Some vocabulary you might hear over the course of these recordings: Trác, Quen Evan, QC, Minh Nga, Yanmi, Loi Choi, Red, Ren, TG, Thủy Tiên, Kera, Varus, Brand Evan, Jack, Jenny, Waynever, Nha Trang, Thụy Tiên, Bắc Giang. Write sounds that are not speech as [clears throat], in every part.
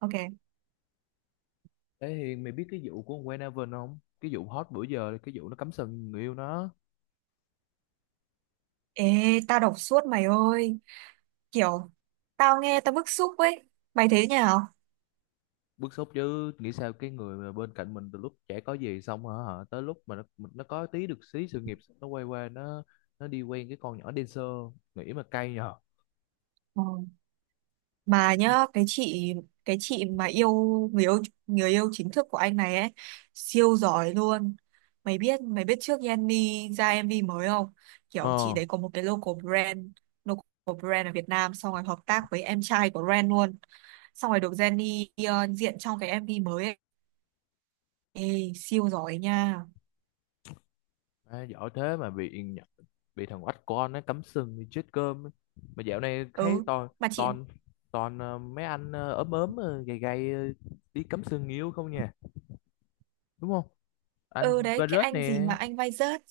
Ok. Thế thì mày biết cái vụ của con Quen Evan không? Cái vụ hot bữa giờ, cái vụ nó cắm sừng người yêu nó. Ê, tao đọc suốt mày ơi. Kiểu, tao nghe tao bức xúc ấy. Mày thấy thế nào? Bức xúc chứ, nghĩ sao cái người mà bên cạnh mình từ lúc trẻ có gì xong hả, hả? Tới lúc mà nó có tí được xí sự nghiệp, nó quay qua nó đi quen cái con nhỏ dancer, nghĩ mà cay nhờ. Ờ. Mà nhá, cái chị mà yêu người yêu người yêu chính thức của anh này ấy, siêu giỏi luôn. Mày biết trước Yanmi ra MV mới không? Kiểu chị Ờ, đấy có một cái local brand ở Việt Nam, xong rồi hợp tác với em trai của Ren luôn. Xong rồi được Jenny diện trong cái MV mới ấy. Ê, siêu giỏi nha. à, giỏi thế mà bị thằng oách con nó cắm sừng thì chết cơm. Mà dạo này thấy Ừ, toàn mà chị... toàn toàn mấy anh ốm ốm gầy gầy đi cắm sừng người yêu không nha, đúng không? Ừ Anh đấy, cái Varus anh gì nè, mà anh vai rớt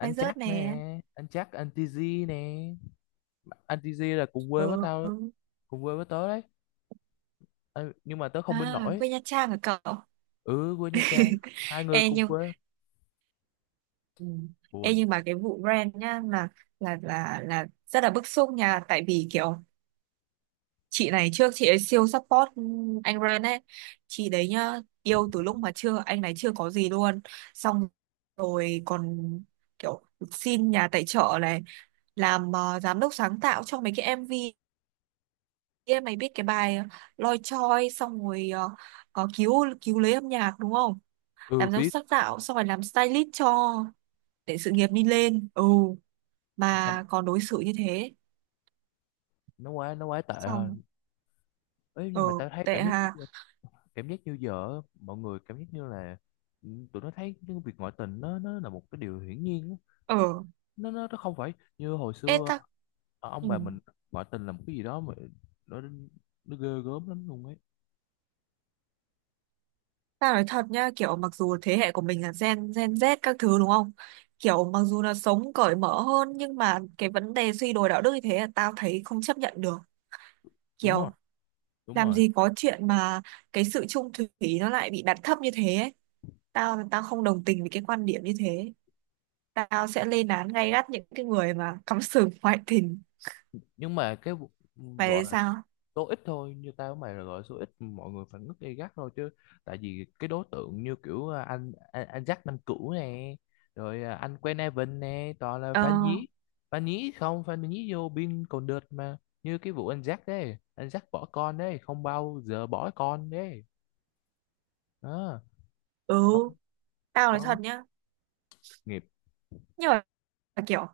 vai anh rớt Trác nè, nè. Anh TG nè, anh TG là cùng quê với tao, Ừ. cùng quê với tớ đấy. Ờ, nhưng mà tớ không bên À, nổi. quê Nha Trang hả cậu? Ừ, quê Nha [laughs] Trang, hai người Ê cùng nhưng... quê Ừ. Ê, buồn. nhưng mà cái vụ brand nhá là rất là bức xúc nha, tại vì kiểu chị này trước chị ấy siêu support anh brand ấy. Chị đấy nhá yêu từ lúc mà chưa, anh này chưa có gì luôn, xong rồi còn kiểu xin nhà tài trợ này, làm giám đốc sáng tạo cho mấy cái MV kia, mày biết cái bài Loi Choi, xong rồi có cứu cứu lấy âm nhạc đúng không, Ừ, làm giám biết sát tạo xong rồi làm stylist cho để sự nghiệp đi lên. Ừ, sao. mà còn đối xử như thế. Nó quá tệ Xong. hơn ấy. Ờ, Nhưng mà tao thấy tệ cảm hà. giác, cảm giác như giờ á, mọi người cảm giác như là, ừ, tụi nó thấy cái việc ngoại tình nó là một cái điều hiển nhiên á. Ờ. Nó không phải như hồi Ê xưa. ta. Ờ, ông Ừ. bà mình, ngoại tình là một cái gì đó mà nó nó ghê gớm lắm luôn ấy. Ta nói thật nhá, kiểu mặc dù thế hệ của mình là gen gen Z các thứ đúng không, kiểu mặc dù là sống cởi mở hơn, nhưng mà cái vấn đề suy đồi đạo đức như thế là tao thấy không chấp nhận được. Đúng Kiểu rồi, đúng làm rồi. gì có chuyện mà cái sự chung thủy nó lại bị đặt thấp như thế ấy. Tao tao không đồng tình với cái quan điểm như thế. Tao sẽ lên án gay gắt những cái người mà cắm sừng [laughs] ngoại tình. Nhưng mà cái vụ Mày gọi thấy là sao? số ít thôi, như tao với mày là gọi là số ít mọi người phản ứng gay gắt thôi, chứ tại vì cái đối tượng như kiểu à, anh Jack năm cũ nè, rồi à, anh Quen Evan nè, toàn là Ờ. phản nhí, phản nhí không, phản nhí vô biên. Còn đợt mà như cái vụ anh Jack đấy, anh Jack bỏ con đấy, không bao giờ bỏ con đấy đó. Ừ, Xong, tao nói xong thật nhá. nghiệp. Nhưng mà kiểu,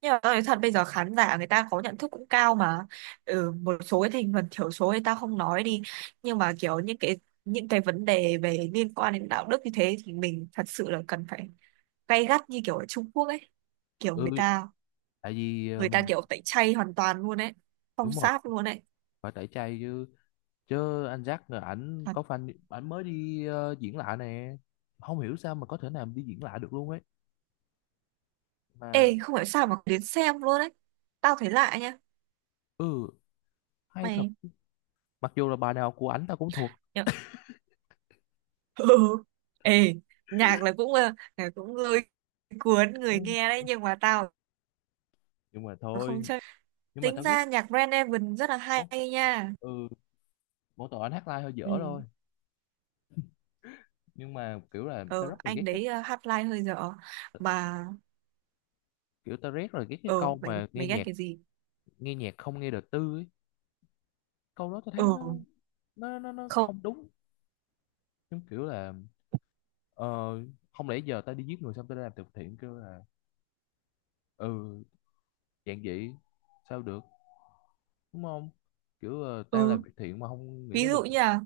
nhưng mà tao nói thật, bây giờ khán giả người ta có nhận thức cũng cao mà. Ừ, một số cái thành phần thiểu số thì tao không nói đi. Nhưng mà kiểu những cái vấn đề về liên quan đến đạo đức như thế thì mình thật sự là cần phải gay gắt như kiểu ở Trung Quốc ấy. Kiểu Ừ, người ta, tại vì ờ, người ta tẩy chay hoàn toàn luôn đấy, phong đúng rồi, sát luôn đấy. phải tẩy chay chứ. Chứ anh Jack là ảnh Thật. có fan ảnh mới đi diễn lại nè, không hiểu sao mà có thể nào đi diễn lại được luôn ấy mà. Ê, không hiểu sao mà đến xem luôn đấy, tao thấy lạ nha. Ừ, hay thật. Mày Mặc dù là bài nào của ảnh tao cũng thuộc. nhở? [laughs] Ừ. Ê, nhạc là cũng lôi cuốn Ừ, người nghe đấy, nhưng mà tao nhưng mà không thôi, chơi. nhưng mà Tính tao ghét ra nhạc Brand Evan rất là có- hay nha. ừ, mỗi tội anh hát live hơi dở thôi. Ừ. Nhưng mà kiểu là tao Ờ, rất là ghét anh cái đấy, hát live hơi dở mà. kiểu, tao rất là ghét cái Ờ, câu mày mà nghe mày ghét nhạc, cái gì? nghe nhạc không nghe đời tư ấy. Câu đó tao Ừ. thấy nó Không. không đúng. Giống kiểu là ờ, không lẽ giờ tao đi giết người xong tao đi làm từ thiện kêu là, ừ, dạng vậy sao được, đúng không? Kiểu ờ, tao Ừ. làm việc thiện mà không nghĩ Ví nó dụ được như là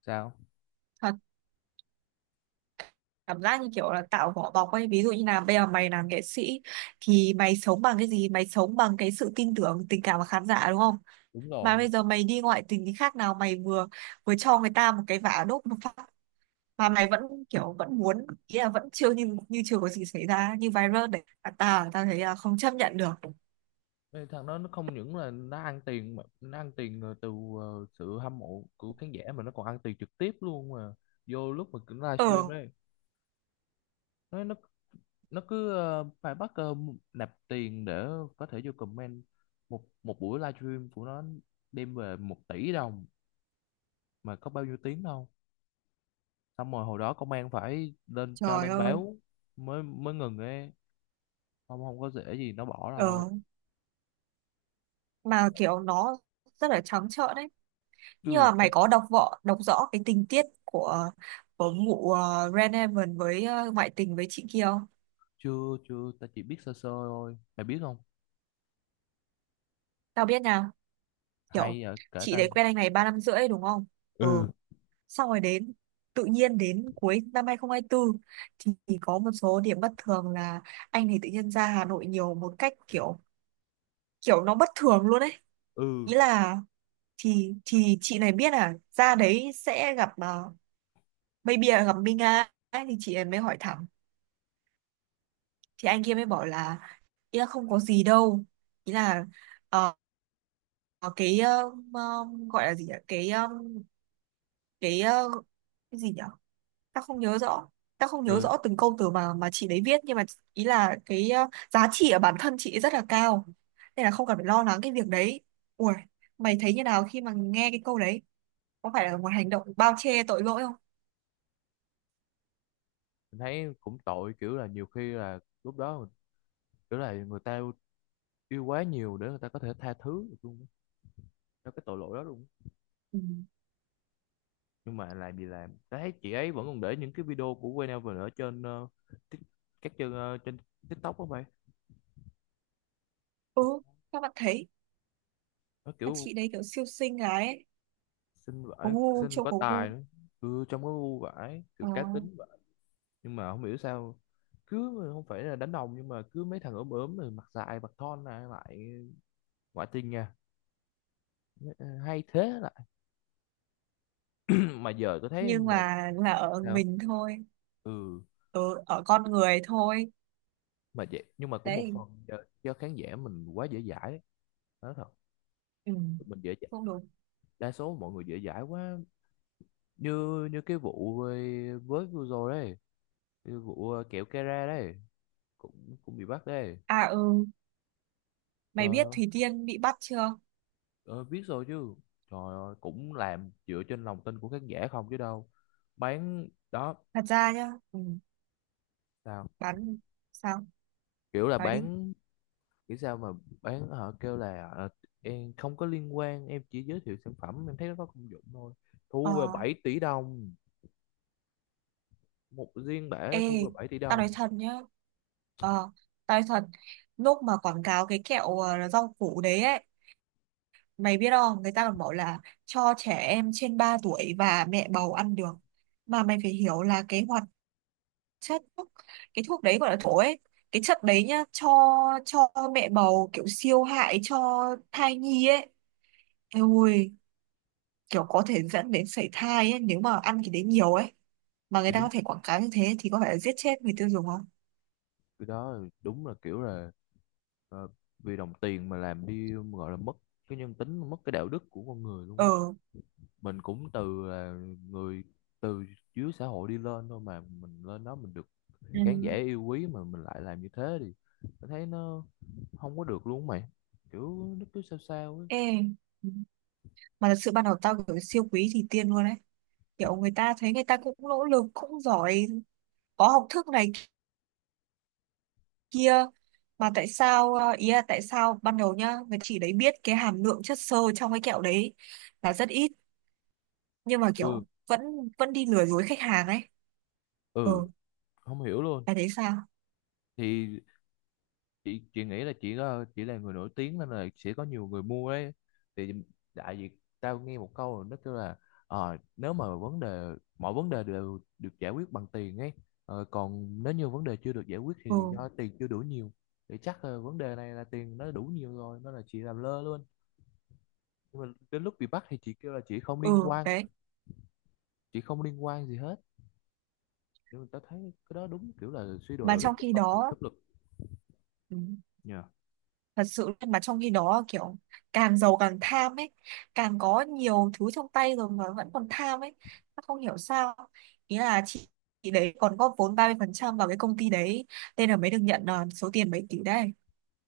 sao. cảm giác như kiểu là tạo vỏ bọc ấy, ví dụ như là bây giờ mày làm nghệ sĩ, thì mày sống bằng cái gì? Mày sống bằng cái sự tin tưởng, tình cảm của khán giả đúng không? Đúng Mà bây rồi. giờ mày đi ngoại tình thì khác nào mày vừa vừa cho người ta một cái vả, đốt một phát, mà mày vẫn, kiểu vẫn muốn, ý là vẫn chưa, như như chưa có gì xảy ra, như viral đấy à. Ta ta thấy là không chấp nhận được. Ê, thằng đó nó không những là nó ăn tiền mà nó ăn tiền từ ờ, sự hâm mộ của khán giả mà nó còn ăn tiền trực tiếp luôn, mà vô lúc mà cứ livestream Ờ, đấy, nó nó nó cứ ờ, phải bắt ờ, nạp tiền để có thể vô comment. Một một buổi livestream của nó đem về 1 tỷ đồng mà có bao nhiêu tiếng đâu. Xong rồi hồi đó công an phải lên cho trời lên ơi. báo mới, mới ngừng ấy. Không, không có dễ gì nó bỏ Ờ, đâu mà kiểu nó rất là trắng trợn đấy. Nhưng chứ mà mày chắc. có đọc rõ cái tình tiết của vụ Red với, ngoại tình với chị kia không? Chưa chưa ta chỉ biết sơ sơ thôi mày biết không, Tao biết nào, kiểu hay à, kể chị ta. đấy quen anh này 3 năm rưỡi đúng không? Ừ, Ừ, xong rồi đến, tự nhiên đến cuối năm 2024 thì có một số điểm bất thường là anh thì tự nhiên ra Hà Nội nhiều một cách kiểu kiểu nó bất thường luôn ấy. ừ, Ý là thì chị này biết là ra đấy sẽ gặp, uh, maybe là gặp Minh Nga ấy, thì chị này mới hỏi thẳng, thì anh kia mới bảo là ý là không có gì đâu, ý là ờ, cái gọi là gì nhỉ, cái cái cái gì nhỉ, ta không nhớ rõ ta không nhớ ừ, rõ từng câu từ mà chị đấy viết, nhưng mà ý là cái, giá trị ở bản thân chị ấy rất là cao, nên là không cần phải lo lắng cái việc đấy. Ui, mày thấy như nào khi mà nghe cái câu đấy? Có phải là một hành động bao che tội lỗi không? mình thấy cũng tội, kiểu là nhiều khi là lúc đó mình kiểu là người ta yêu quá nhiều để người ta có thể tha thứ được luôn á, cho cái tội lỗi đó luôn á. Ừ. Nhưng mà làm gì làm ta thấy chị ấy vẫn còn để những cái video của Waynever ở trên ờ, tik- các trên ờ, trên TikTok đó mày. Ừ, các bạn thấy, Nó mà kiểu chị đấy kiểu siêu xinh gái ấy, xinh vãi, xinh mà có có gu. tài nữa. Ừ, trông có ngu vãi kiểu Ờ. cá tính. Nhưng mà không hiểu sao cứ không phải là đánh đồng, nhưng mà cứ mấy thằng ốm ốm rồi mặt dài mặt thon lại lại ngoại tình nha. Hay thế lại, [clears throat] mà giờ tôi thấy Nhưng một mà là ở sao. mình thôi, Ừ, ở con người thôi mà vậy, nhưng mà cũng một đấy. phần do, do khán giả mình quá dễ dãi, nói thật. Ừ, Mình dễ dãi, không đúng. đa số mọi người dễ dãi quá. Như như cái vụ với vừa rồi đấy, cái vụ ờ, kẹo Kera đấy, cũng cũng bị bắt đấy. À, ừ, mày Trời biết ơi. Thủy Tiên bị bắt chưa? Ờ, biết rồi chứ. Trời ơi, cũng làm dựa trên lòng tin của khán giả không chứ đâu, bán đó. Thật ra nhá. Ừ, Sao, bắn. Sao? kiểu là Nói đi. bán, kiểu sao mà bán, họ kêu là ờ, em không có liên quan, em chỉ giới thiệu sản phẩm em thấy nó có công dụng thôi, Ờ. thu về 7 tỷ đồng, một riêng Ê, bể thu về bảy tỷ tao nói đồng thật nhá. Ờ, tao nói thật, lúc mà quảng cáo cái kẹo, rau củ đấy ấy, mày biết không, người ta còn bảo là cho trẻ em trên 3 tuổi và mẹ bầu ăn được. Mà mày phải hiểu là cái hoạt chất thuốc, cái thuốc đấy, gọi là thuốc ấy, cái chất đấy nhá, cho mẹ bầu kiểu siêu hại cho thai nhi ấy. Ôi, kiểu có thể dẫn đến sảy thai ấy nếu mà ăn cái đấy nhiều ấy. Mà Thì người ta đúng, có thể quảng cáo như thế thì có phải là giết chết người tiêu dùng không? cái đó là đúng là kiểu là ờ, vì đồng tiền mà làm đi, gọi là mất cái nhân tính, mất cái đạo đức của con người luôn ấy. Ờ. Mình cũng từ là người từ dưới xã hội đi lên thôi, mà mình lên đó mình được Ừ. khán giả yêu quý mà mình lại làm như thế thì mình thấy nó không có được luôn mày. Kiểu nó cứ sao sao ấy. Ê. Ừ. Mà thật sự ban đầu tao kiểu siêu quý thì tiên luôn ấy, kiểu người ta thấy, người ta cũng nỗ lực cũng giỏi, có học thức này kia, mà tại sao, ý là tại sao ban đầu nhá, người chỉ đấy biết cái hàm lượng chất xơ trong cái kẹo đấy là rất ít, nhưng mà Ừ, kiểu vẫn vẫn đi lừa dối khách hàng ấy. ừ, Ừ, không hiểu luôn. là thế sao? Thì chị nghĩ là chị là người nổi tiếng nên là sẽ có nhiều người mua đấy. Thì đại diện tao nghe một câu rồi nó kêu là ờ, nếu mà vấn đề, mọi vấn đề đều được giải quyết bằng tiền ấy, ờ, còn nếu như vấn đề chưa được giải quyết thì Ừ. do tiền chưa đủ nhiều. Thì chắc là vấn đề này là tiền nó đủ nhiều rồi nên là chị làm lơ luôn. Nhưng mà đến lúc bị bắt thì chị kêu là chị không liên Ừ quan, đấy, chị không liên quan gì hết. Nhưng mà tao thấy cái đó đúng kiểu là suy đồi mà đạo đức trong của khi con người đó, pháp luật. ừ, Dạ. thật sự mà trong khi đó kiểu càng giàu càng tham ấy, càng có nhiều thứ trong tay rồi mà vẫn còn tham ấy, nó không hiểu sao. Ý là chị đấy còn góp vốn 30% vào cái công ty đấy, nên là mới được nhận số tiền mấy tỷ đấy.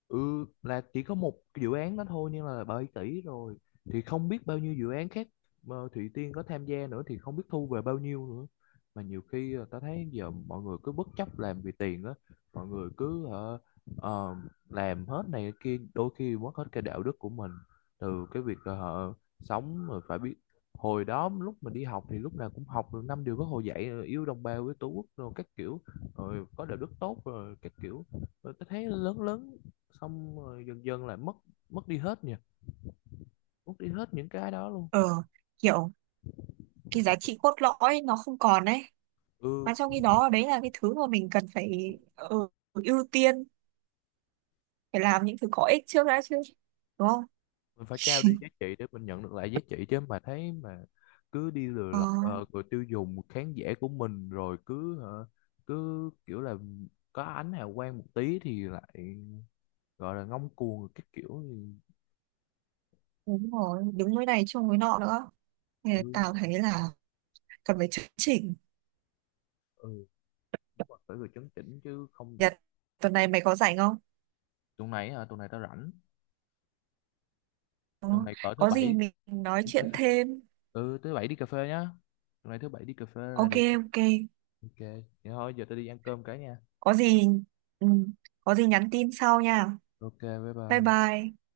Ừ, là chỉ có một cái dự án đó thôi nhưng là 7 tỷ rồi, thì không biết bao nhiêu dự án khác mà Thụy Tiên có tham gia nữa thì không biết thu về bao nhiêu nữa. Mà nhiều khi ờ, ta thấy giờ mọi người cứ bất chấp làm vì tiền á, mọi người cứ ờ, ờ, làm hết này cái kia, đôi khi mất hết cái đạo đức của mình. Từ cái việc ờ, họ sống rồi phải biết. Hồi đó lúc mình đi học thì lúc nào cũng học được 5 điều bác Hồ dạy rồi yêu đồng bào, yêu tổ quốc rồi các kiểu, rồi có đạo đức tốt rồi các kiểu. Tôi thấy lớn lớn xong rồi dần dần lại mất, mất đi hết nhỉ, mất đi hết những cái đó luôn. Ờ, kiểu cái giá trị cốt lõi nó không còn đấy. Ừ, Mà trong khi đó, đấy là cái thứ mà mình cần phải, ưu tiên, phải làm những thứ có ích trước đã chứ, đúng không? mình phải trao đi [laughs] giá trị để mình nhận được lại giá trị chứ. Mà thấy mà cứ đi lừa Ờ, lọc ờ, người tiêu dùng, khán giả của mình, rồi cứ hả, cứ kiểu là có ánh hào quang một tí thì lại gọi là ngông cuồng các kiểu thì, đúng rồi, đứng với này chung với nọ nữa, thì ừ, tao thấy là cần phải chấn chỉnh. ừ, đúng rồi, phải vừa chấn chỉnh chứ không. Nhật, tuần này mày có rảnh không? Tuần này hả, tuần này tao rảnh. Ờ, Tuần này cỡ thứ có gì bảy mình nói đi cà chuyện phê. thêm. Ừ, thứ bảy đi cà phê nhá. Tuần này thứ bảy đi cà phê là Ok. đẹp. Ok, Ok, vậy thôi, giờ tao đi ăn cơm cái nha. có gì, ừ, có gì nhắn tin sau nha. Ok, bye Bye bye. bye.